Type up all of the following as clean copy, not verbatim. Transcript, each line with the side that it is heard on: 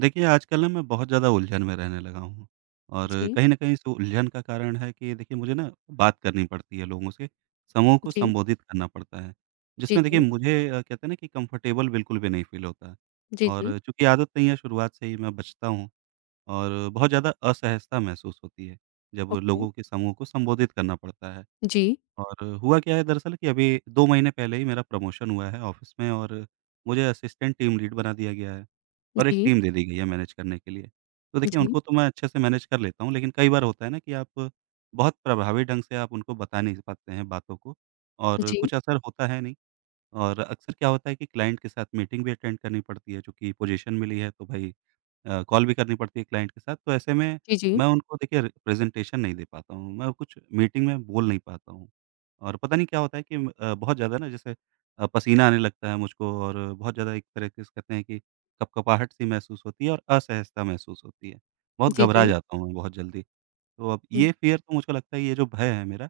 right: देखिए, आजकल ना मैं बहुत ज़्यादा उलझन में रहने लगा हूँ। और
left: जी,
right: कहीं न कहीं इस उलझन का कारण है कि देखिए, मुझे ना बात करनी पड़ती है लोगों से, समूह को
left: जी,
right: संबोधित करना पड़ता है,
left: जी,
right: जिसमें देखिए
left: जी,
right: मुझे कहते हैं ना कि कंफ़र्टेबल बिल्कुल भी नहीं फ़ील होता।
left: जी, जी,
right: और चूँकि आदत नहीं है, शुरुआत से ही मैं बचता हूँ और बहुत ज़्यादा असहजता महसूस होती है, जब
left: ओके,
right: लोगों के समूह को संबोधित करना पड़ता है।
left: जी,
right: और हुआ क्या है दरअसल कि अभी 2 महीने पहले ही मेरा प्रमोशन हुआ है ऑफ़िस में और मुझे असिस्टेंट टीम लीड बना दिया गया है और एक
left: जी,
right: टीम दे दी गई है मैनेज करने के लिए। तो देखिए
left: जी,
right: उनको तो मैं अच्छे से मैनेज कर लेता हूँ, लेकिन कई बार होता है ना कि आप बहुत प्रभावी ढंग से आप उनको बता नहीं पाते हैं बातों को और
left: जी,
right: कुछ असर होता है नहीं। और अक्सर क्या होता है कि क्लाइंट के साथ मीटिंग भी अटेंड करनी पड़ती है, चूँकि पोजीशन मिली है तो भई कॉल भी करनी पड़ती है क्लाइंट के साथ। तो ऐसे में
left: जी, जी,
right: मैं उनको देखिए र प्रेज़ेंटेशन नहीं दे पाता हूँ, मैं कुछ मीटिंग में बोल नहीं पाता हूँ। और पता नहीं क्या होता है कि बहुत ज़्यादा ना, जैसे पसीना आने लगता है मुझको और बहुत ज़्यादा एक तरह के से कहते हैं कि कँपकँपाहट सी महसूस होती है और असहजता महसूस होती है। बहुत
left: जी,
right: घबरा
left: जी,
right: जाता हूँ मैं बहुत जल्दी। तो अब
left: हुँ,
right: ये फ़ियर तो मुझको लगता है ये जो भय है मेरा,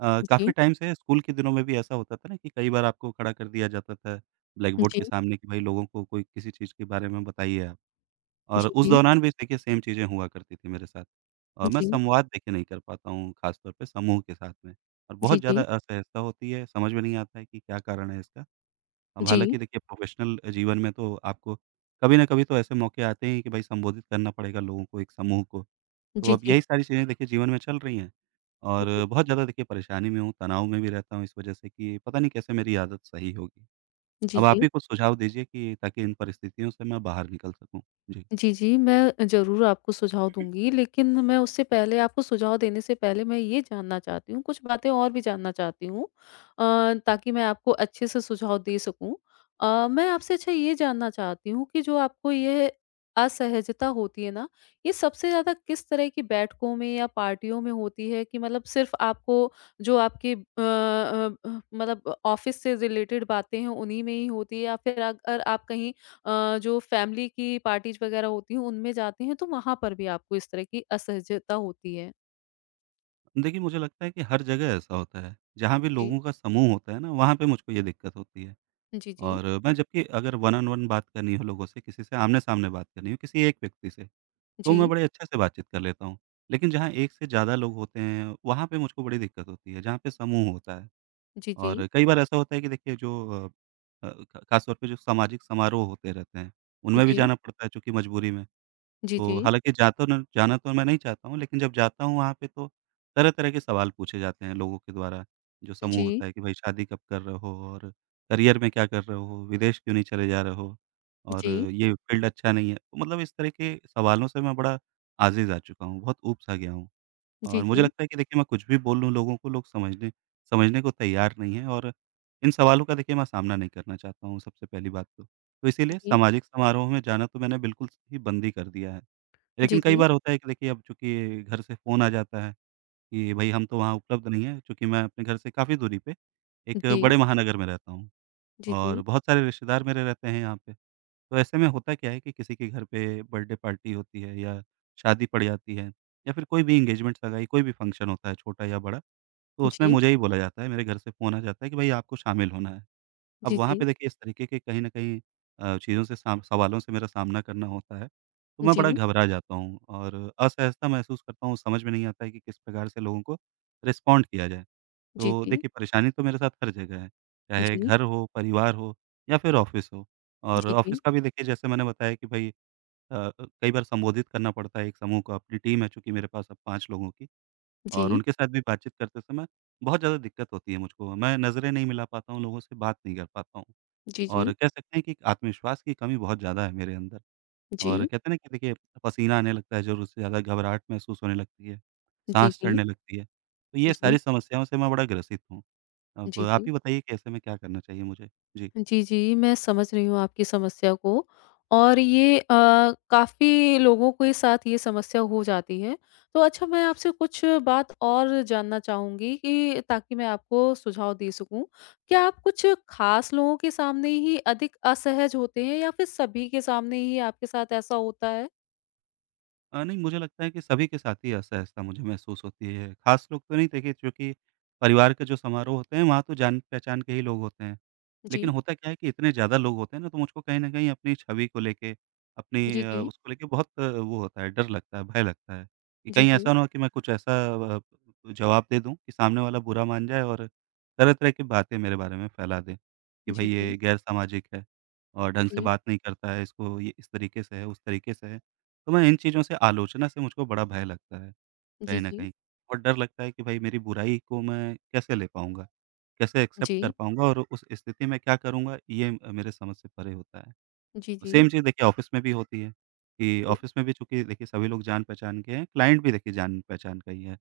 left: जी,
right: काफ़ी टाइम से है। स्कूल के दिनों में भी ऐसा होता था ना कि कई बार आपको खड़ा कर दिया जाता था ब्लैकबोर्ड
left: जी,
right: के सामने कि भाई लोगों को कोई किसी चीज़ के बारे में बताइए आप। और उस
left: जी,
right: दौरान भी देखिए सेम चीज़ें हुआ करती थी मेरे साथ। मैं
left: जी,
right: संवाद देखिए नहीं कर पाता हूँ, ख़ास तौर पे समूह के साथ में, और
left: जी,
right: बहुत
left: जी,
right: ज़्यादा
left: जी,
right: असहजता होती है, समझ में नहीं आता है कि क्या कारण है इसका। अब
left: जी,
right: हालाँकि देखिए प्रोफ़ेशनल जीवन में तो आपको कभी न कभी तो ऐसे मौके आते हैं कि भई संबोधित करना पड़ेगा लोगों को, एक समूह को। तो
left: जी,
right: अब
left: जी,
right: यही सारी चीज़ें देखिए जीवन में चल रही हैं
left: जी, जी,
right: और बहुत ज़्यादा देखिए परेशानी में हूँ, तनाव में भी रहता हूँ इस वज़ह से कि पता नहीं कैसे मेरी आदत सही होगी।
left: जी,
right: अब आप
left: जी।
right: ही कुछ सुझाव दीजिए कि ताकि इन परिस्थितियों से मैं बाहर निकल सकूँ? जी।
left: जी, जी। मैं ज़रूर आपको सुझाव दूँगी, लेकिन मैं उससे पहले आपको सुझाव देने से पहले मैं ये जानना चाहती हूँ, कुछ बातें और भी जानना चाहती हूँ ताकि मैं आपको अच्छे से सुझाव दे सकूँ। मैं आपसे अच्छा ये जानना चाहती हूँ कि जो आपको ये असहजता होती है ना, ये सबसे ज़्यादा किस तरह की बैठकों में या पार्टियों में होती है कि मतलब सिर्फ़ आपको जो आपके मतलब ऑफ़िस से रिलेटेड बातें हैं, उन्हीं में ही होती है या फिर अगर आप कहीं जो फैमिली की पार्टीज़ वगैरह होती हैं, उनमें जाते हैं, तो वहाँ पर भी आपको इस तरह की असहजता होती है?
right: देखिए, मुझे लगता है कि हर जगह ऐसा होता है। जहाँ भी
left: जी।
right: लोगों का समूह होता है ना, वहाँ पे मुझको ये दिक्कत होती है।
left: जी, जी।
right: और मैं जबकि अगर वन ऑन वन बात करनी हो लोगों से, किसी से आमने-सामने बात करनी हो, किसी एक व्यक्ति से, तो मैं
left: जी।
right: बड़े अच्छे से बातचीत कर लेता हूँ। लेकिन जहाँ एक से ज़्यादा लोग होते हैं, वहाँ पे मुझको बड़ी दिक्कत होती है, जहाँ पे समूह होता है।
left: जी, जी।
right: और कई बार ऐसा होता है कि देखिए जो अ अ, ख खास तौर पे जो सामाजिक समारोह होते रहते हैं, उनमें भी
left: जी।
right: जाना पड़ता है चूँकि मजबूरी में।
left: जी, जी।
right: तो हालाँकि जाता न जाना तो मैं नहीं चाहता हूँ, लेकिन जब जाता हूँ वहाँ पे तो तरह-तरह के सवाल पूछे जाते हैं लोगों के द्वारा, जो समूह
left: जी।
right: होता है कि भाई शादी कब कर रहे हो और करियर में क्या कर रहे हो, विदेश क्यों नहीं चले जा रहे हो और
left: जी।
right: ये फील्ड अच्छा नहीं है। तो मतलब इस तरह के सवालों से मैं बड़ा आज़िज़ आ चुका हूँ, बहुत ऊब सा गया हूँ।
left: जी,
right: और मुझे
left: जी।
right: लगता है कि देखिए मैं कुछ भी बोल लूँ लोगों को, लोग समझने समझने को तैयार नहीं हैं। और इन सवालों का देखिए मैं सामना नहीं करना चाहता हूँ सबसे पहली बात तो। तो इसीलिए
left: जी।
right: सामाजिक समारोह में जाना तो मैंने बिल्कुल ही बंद ही कर दिया है।
left: जी,
right: लेकिन कई
left: जी।
right: बार होता है कि देखिए अब चूँकि घर से फ़ोन आ जाता है कि भई हम तो वहाँ उपलब्ध नहीं हैं, चूँकि मैं अपने घर से काफ़ी दूरी पे एक
left: जी।
right: बड़े महानगर में रहता हूँ
left: जी,
right: और
left: जी।
right: बहुत सारे रिश्तेदार मेरे रहते हैं यहाँ पे। तो ऐसे में होता क्या है कि किसी के घर पे बर्थडे पार्टी होती है या शादी पड़ जाती है या फिर कोई भी एंगेजमेंट, सगाई, कोई भी फंक्शन होता है छोटा या बड़ा, तो उसमें
left: जी।
right: मुझे ही बोला जाता है, मेरे घर से फ़ोन आ जाता है कि भई आपको शामिल होना है। अब
left: जी,
right: वहाँ
left: जी।
right: पे देखिए इस तरीके के कहीं न कहीं चीज़ों से साम सवालों से मेरा सामना करना होता है, तो मैं बड़ा
left: जी।
right: घबरा जाता हूँ और असहजता महसूस करता हूँ, समझ में नहीं आता है कि किस प्रकार से लोगों को रिस्पॉन्ड किया जाए। तो देखिए परेशानी तो मेरे साथ हर जगह है, चाहे घर हो, परिवार हो या फिर ऑफ़िस हो। और
left: जी, जी।
right: ऑफ़िस का भी देखिए जैसे मैंने बताया कि भई अ अ, कई बार संबोधित करना पड़ता है एक समूह को। अपनी टीम है चूँकि मेरे पास अब 5 लोगों की, और
left: जी।
right: उनके साथ भी बातचीत करते समय बहुत ज़्यादा दिक्कत होती है मुझको। मैं नज़रें नहीं मिला पाता हूँ, लोगों से बात नहीं कर पाता हूँ।
left: जी,
right: और
left: जी।
right: कह सकते हैं कि एक आत्मविश्वास की कमी बहुत ज़्यादा है मेरे अंदर। और
left: जी।
right: कहते हैं ना कि देखिए पसीना आने लगता है, ज़रूरत से ज़्यादा घबराहट महसूस होने लगती है,
left: जी,
right: साँस
left: जी।
right: चढ़ने लगती है। तो ये
left: जी।
right: सारी समस्याओं से मैं बड़ा ग्रसित हूँ।
left: जी,
right: अब
left: जी। जी। जी, जी। जी
right: आप
left: जी
right: ही बताइए कि ऐसे में क्या करना चाहिए मुझे? जी।
left: जी, जी, मैं समझ रही हूँ आपकी समस्या को और ये काफ़ी लोगों के साथ ये समस्या हो जाती है। तो अच्छा मैं आपसे कुछ बात और जानना चाहूँगी कि ताकि मैं आपको सुझाव दे सकूँ। क्या आप कुछ ख़ास लोगों के सामने ही अधिक असहज होते हैं या फिर सभी के सामने ही आपके साथ ऐसा होता है?
right: नहीं, मुझे लगता है कि सभी के साथ ही ऐसा ऐसा मुझे महसूस होती है। ख़ास लोग तो नहीं देखिए, क्योंकि परिवार के जो समारोह होते हैं वहाँ तो जान-पहचान के ही लोग होते हैं। लेकिन
left: जी।
right: होता क्या है कि इतने ज़्यादा लोग होते हैं ना, तो मुझको कहीं न कहीं अपनी छवि को लेके, अपनी
left: जी, जी।
right: उसको लेके बहुत वो होता है, डर लगता है, भय लगता है कि
left: जी,
right: कहीं
left: जी।
right: ऐसा ना हो कि मैं कुछ ऐसा अ, जवाब दे दूँ कि सामने वाला बुरा मान जाए और तरह-तरह की बातें मेरे बारे में फैला दें कि भई
left: जी, जी।
right: ये गैर सामाजिक है और ढंग से
left: जी।
right: बात नहीं करता है, इसको ये इस तरीके से है, उस तरीके से है। तो मैं इन चीज़ों से आलोचना से मुझको बड़ा भय लगता है,
left: जी,
right: कहीं न
left: जी।
right: कहीं। और डर लगता है कि भई मेरी बुराई को मैं कैसे ले पाऊँगा? कैसे एक्सेप्ट कर
left: जी।
right: पाऊँगा और उस स्थिति में क्या करूँगा? ये मेरे समझ से परे होता है।
left: जी, जी।
right: सेम चीज़ देखिए ऑफ़िस में भी होती है, कि
left: जी।
right: ऑफ़िस में भी चूँकि देखिए सभी लोग जान-पहचान के हैं, क्लाइंट भी देखिए जान-पहचान का ही है।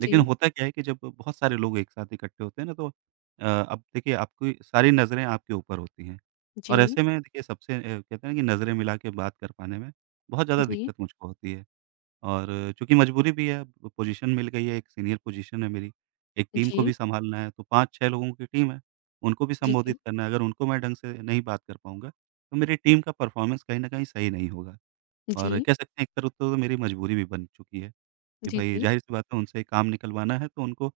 right: लेकिन
left: जी।
right: होता क्या है कि जब बहुत सारे लोग एक साथ इकट्ठे होते हैं ना तो अब देखिए आपकी सारी नज़रें आपके ऊपर होती हैं।
left: जी।
right: और ऐसे में देखिए सबसे कहते हैं ना कि नज़रें मिला के बात कर पाने में बहुत ज़्यादा
left: जी।
right: दिक्कत मुझको होती है। और चूँकि मजबूरी भी है, अब पोज़ीशन मिल गई है, एक सीनियर पोज़ीशन है मेरी, एक टीम को
left: जी।
right: भी सँभालना है, तो 5-6 लोगों की टीम है, उनको भी
left: जी। जी। जी।
right: संबोधित करना है। अगर उनको मैं ढंग से नहीं बात कर पाऊँगा, तो मेरी टीम का परफ़ॉर्मेंस कहीं न कहीं सही नहीं होगा।
left: जी
right: और कह सकते हैं एक तरह तो मेरी मजबूरी भी बन चुकी है कि
left: जी,
right: भई
left: जी।
right: ज़ाहिर-सी बात है उनसे काम निकलवाना है, तो उनको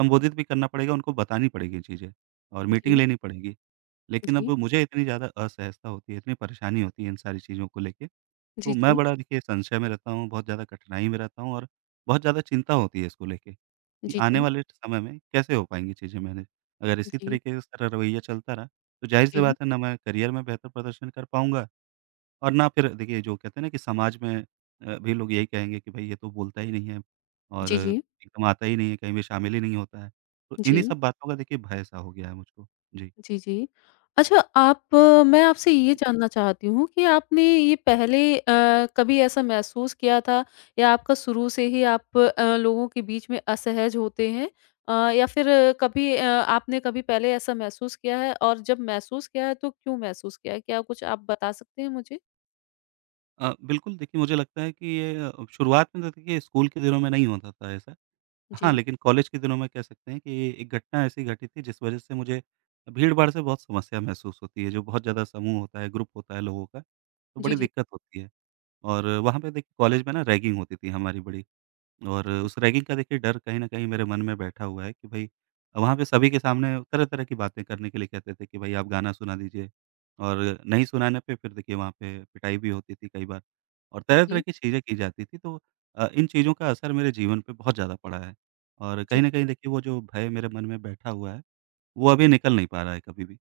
right: संबोधित भी करना पड़ेगा, उनको बतानी पड़ेगी चीज़ें और
left: जी,
right: मीटिंग
left: जी।
right: लेनी पड़ेगी। लेकिन अब मुझे इतनी ज़्यादा असहजता होती है, इतनी परेशानी होती है इन सारी चीज़ों को लेके, तो
left: जी,
right: मैं
left: जी।
right: बड़ा देखिए संशय में रहता हूँ, बहुत ज़्यादा कठिनाई में रहता हूँ और बहुत ज़्यादा चिंता होती है इसको लेके, कि
left: जी,
right: आने
left: जी।
right: वाले समय में कैसे हो पाएँगी चीज़ें मैनेज। अगर
left: जी,
right: इसी
left: जी।
right: तरीके से सारा रवैया चलता रहा, तो ज़ाहिर-सी
left: जी,
right: बात है ना मैं करियर में बेहतर प्रदर्शन कर पाऊँगा और ना, फिर देखिए जो कहते हैं ना कि समाज में भी लोग यही कहेंगे कि भई ये तो बोलता ही नहीं है और
left: जी।
right: एकदम आता ही नहीं है, कहीं भी शामिल ही नहीं होता है। तो इन्हीं सब बातों का देखिए भय-सा हो गया है मुझको। जी।
left: जी, जी, जी। अच्छा आप मैं आपसे ये जानना चाहती हूँ कि आपने ये पहले कभी ऐसा महसूस किया था या आपका शुरू से ही आप लोगों के बीच में असहज होते हैं? या फिर कभी आपने कभी पहले ऐसा महसूस किया है और जब महसूस किया है तो क्यों महसूस किया है? क्या कुछ आप बता सकते हैं मुझे?
right: बिल्कुल देखिए मुझे लगता है कि ये शुरुआत में तो देखिए स्कूल के दिनों में नहीं होता था ऐसा। हाँ,
left: जी।
right: लेकिन कॉलेज के दिनों में कह सकते हैं कि एक घटना ऐसी घटी थी जिस वजह से मुझे भीड़-भाड़ से बहुत समस्या महसूस होती है, जो बहुत ज़्यादा समूह होता है, ग्रुप होता है लोगों का, तो
left: जी,
right: बड़ी
left: जी।
right: दिक्कत होती है। और वहाँ पे देखिए कॉलेज में ना रैगिंग होती थी हमारी बड़ी, और
left: जी, जी,
right: उस रैगिंग का देखिए डर कहीं न कहीं मेरे मन में बैठा हुआ है कि भई वहाँ पे सभी के सामने तरह-तरह की बातें करने के लिए कहते थे कि भई आप गाना सुना दीजिए। और नहीं सुनाने पे फिर देखिए वहाँ पे पिटाई भी होती थी कई बार और तरह-तरह
left: जी,
right: की चीज़ें की जाती थी, तो इन चीज़ों का असर मेरे जीवन पे बहुत ज़्यादा पड़ा है। और
left: जी,
right: कहीं न कहीं देखिए वो जो भय मेरे मन में बैठा हुआ है, वो अभी निकल नहीं पा रहा है कभी भी।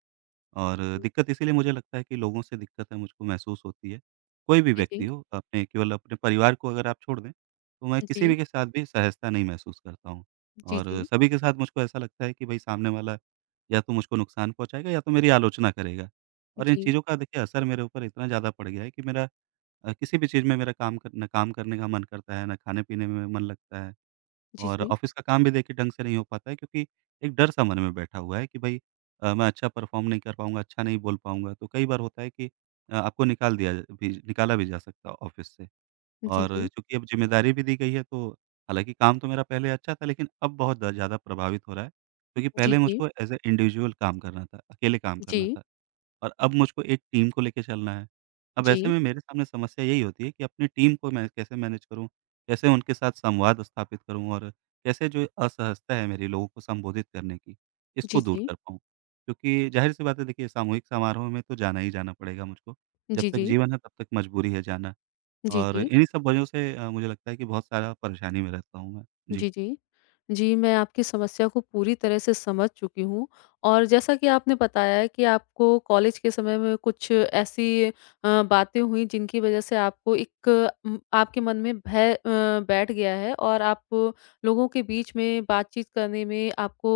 right: और दिक्कत इसीलिए मुझे लगता है कि लोगों से दिक्कत है मुझको महसूस होती है। कोई भी
left: जी,
right: व्यक्ति
left: जी,
right: हो, आपने केवल अपने परिवार को अगर आप छोड़ दें, तो मैं किसी भी के साथ भी सहजता नहीं महसूस करता हूँ।
left: जी,
right: और
left: जी।
right: सभी के साथ मुझको ऐसा लगता है कि भई सामने वाला या तो मुझको नुकसान पहुँचाएगा या तो मेरी आलोचना करेगा। और इन
left: जी,
right: चीज़ों का देखिए असर मेरे ऊपर इतना ज़्यादा पड़ गया है कि मेरा किसी भी चीज़ में मेरा काम कर ना काम करने का मन करता है, ना खाने-पीने में मन लगता है।
left: जी,
right: और
left: जी।
right: ऑफ़िस का काम भी देखिए ढंग से नहीं हो पाता है, क्योंकि एक डर सा मन में बैठा हुआ है कि भई मैं अच्छा परफ़ॉर्म नहीं कर पाऊँगा, अच्छा नहीं बोल पाऊँगा। तो कई बार होता है कि आपको भी निकाला भी जा सकता है ऑफ़िस से।
left: जी,
right: और
left: जी।
right: चूँकि अब ज़िम्मेदारी भी दी गई है तो हालाँकि काम तो मेरा पहले अच्छा था, लेकिन अब बहुत द ज़्यादा प्रभावित हो रहा है, क्योंकि
left: जी,
right: पहले
left: जी।
right: मुझको एज़ अ इंडिविजुअल काम करना था, अकेले काम
left: जी,
right: करना
left: जी।
right: था, और अब मुझको एक टीम को लेके चलना है। अब ऐसे में मेरे सामने समस्या यही होती है कि अपनी टीम को मैं कैसे मैनेज करूँ? कैसे उनके साथ संवाद स्थापित करूँ और कैसे जो असहजता है मेरी लोगों को संबोधित करने की,
left: जी,
right: इसको दूर
left: जी।
right: कर पाऊँ? क्योंकि ज़ाहिर-सी बात है देखिए सामूहिक समारोह में तो जाना ही जाना पड़ेगा मुझको, जब
left: जी,
right: तक
left: जी।
right: जीवन है तब तक मजबूरी है जाना।
left: जी,
right: और
left: जी।
right: इन्हीं सब वजहों से मुझे लगता है कि बहुत सारा परेशानी में रहता हूँ मैं। जी,
left: जी, जी। जी, मैं आपकी समस्या को पूरी तरह से समझ चुकी हूँ और जैसा कि आपने बताया है कि आपको कॉलेज के समय में कुछ ऐसी बातें हुई जिनकी वज़ह से आपको एक आपके मन में भय बैठ गया है और आप लोगों के बीच में बातचीत करने में आपको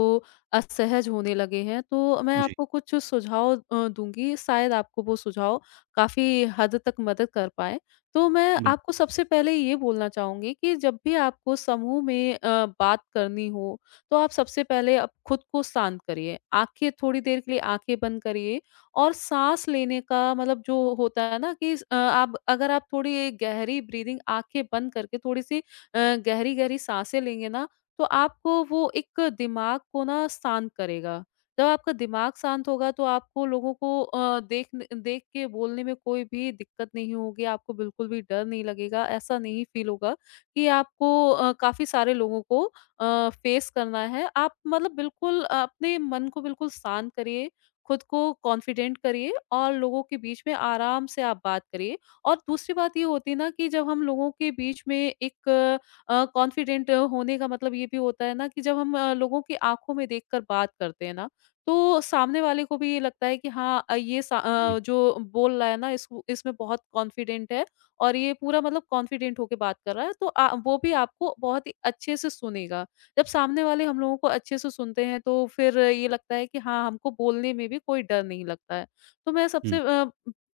left: असहज होने लगे हैं। तो मैं
right: जी,
left: आपको कुछ सुझाव दूँगी, शायद आपको वो सुझाव काफ़ी हद तक मदद कर पाएँ। तो मैं
right: बिल
left: आपको सबसे पहले ये बोलना चाहूँगी कि जब भी आपको समूह में बात करनी हो, तो आप सबसे पहले आप खुद को शांत करिए। आँखें थोड़ी देर के लिए आँखें बंद करिए और साँस लेने का मतलब जो होता है ना कि आप अगर आप थोड़ी गहरी ब्रीदिंग आँखें बंद करके थोड़ी-सी गहरी-गहरी साँसें लेंगे ना, तो आपको वो एक दिमाग को ना शांत करेगा। जब आपका दिमाग शांत होगा तो आपको लोगों को देख देख के बोलने में कोई भी दिक्कत नहीं होगी, आपको बिल्कुल भी डर नहीं लगेगा, ऐसा नहीं फील होगा कि आपको काफ़ी सारे लोगों को फेस करना है। आप मतलब बिल्कुल अपने मन को बिल्कुल शांत करिए, खुद को कॉन्फिडेंट करिए और लोगों के बीच में आराम से आप बात करिए। और दूसरी बात ये होती है ना कि जब हम लोगों के बीच में एक कॉन्फिडेंट होने का मतलब ये भी होता है ना कि जब हम लोगों की आँखों में देखकर बात करते हैं ना तो सामने वाले को भी ये लगता है कि हाँ ये
right: जी,
left: जो बोल रहा है ना इसको इसमें बहुत कॉन्फिडेंट है और ये पूरा मतलब कॉन्फिडेंट होके बात कर रहा है तो वो भी आपको बहुत ही अच्छे से सुनेगा। जब सामने वाले हम लोगों को अच्छे से सुनते हैं तो फिर ये लगता है कि हाँ हमको बोलने में भी कोई डर नहीं लगता है। तो मैं सबसे
right: हुँ,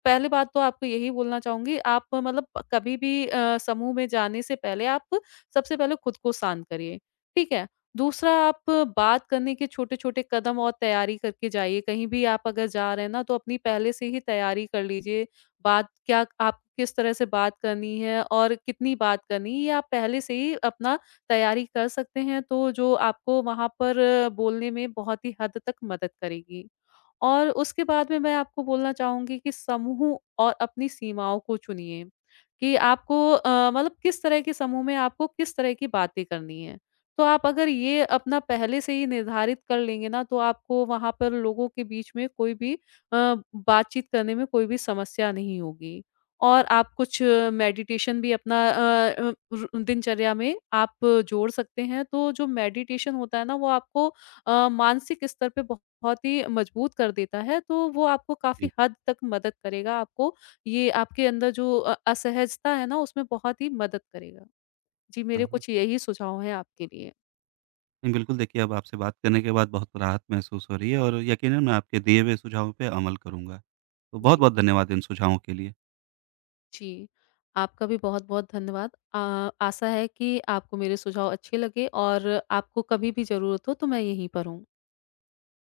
left: पहली बात तो आपको यही बोलना चाहूँगी आप मतलब कभी भी समूह में जाने से पहले आप सबसे पहले खुद को शांत करिए। ठीक है? दूसरा आप बात करने के छोटे-छोटे कदम और तैयारी करके जाइए। कहीं भी आप अगर जा रहे हैं ना, तो अपनी पहले से ही तैयारी कर लीजिए। बात क्या आप किस तरह से बात करनी है और कितनी बात करनी है, ये आप पहले से ही अपना तैयारी कर सकते हैं, तो जो आपको वहाँ पर बोलने में बहुत ही हद तक मदद करेगी। और उसके बाद में मैं आपको बोलना चाहूँगी कि समूह और अपनी सीमाओं को चुनिए कि आपको मतलब किस तरह के समूह में आपको किस तरह की बातें करनी है। तो आप अगर ये अपना पहले से ही निर्धारित कर लेंगे ना तो आपको वहाँ पर लोगों के बीच में कोई भी बातचीत करने में कोई भी समस्या नहीं होगी। और आप कुछ मेडिटेशन भी अपना अ, अ, रु दिनचर्या में आप जोड़ सकते हैं। तो जो मेडिटेशन होता है ना वो आपको मानसिक स्तर पे बहुत ही मजबूत कर देता है, तो वो आपको काफ़ी
right: जी।
left: हद तक मदद करेगा, आपको ये आपके अंदर जो असहजता है ना, उसमें बहुत ही मदद करेगा। जी, मेरे
right: हाँ, हाँ।
left: कुछ यही सुझाव हैं आपके लिए।
right: नहीं, बिल्कुल देखिए अब आपसे बात करने के बाद बहुत राहत महसूस हो रही है और यकीनन मैं आपके दिए हुए सुझावों पे अमल करूँगा। तो
left: जी।
right: बहुत-बहुत धन्यवाद इन सुझावों के लिए।
left: जी, आपका भी बहुत-बहुत धन्यवाद। आशा है कि आपको मेरे सुझाव अच्छे लगे और आपको कभी भी ज़रूरत हो तो मैं यहीं पर हूँ।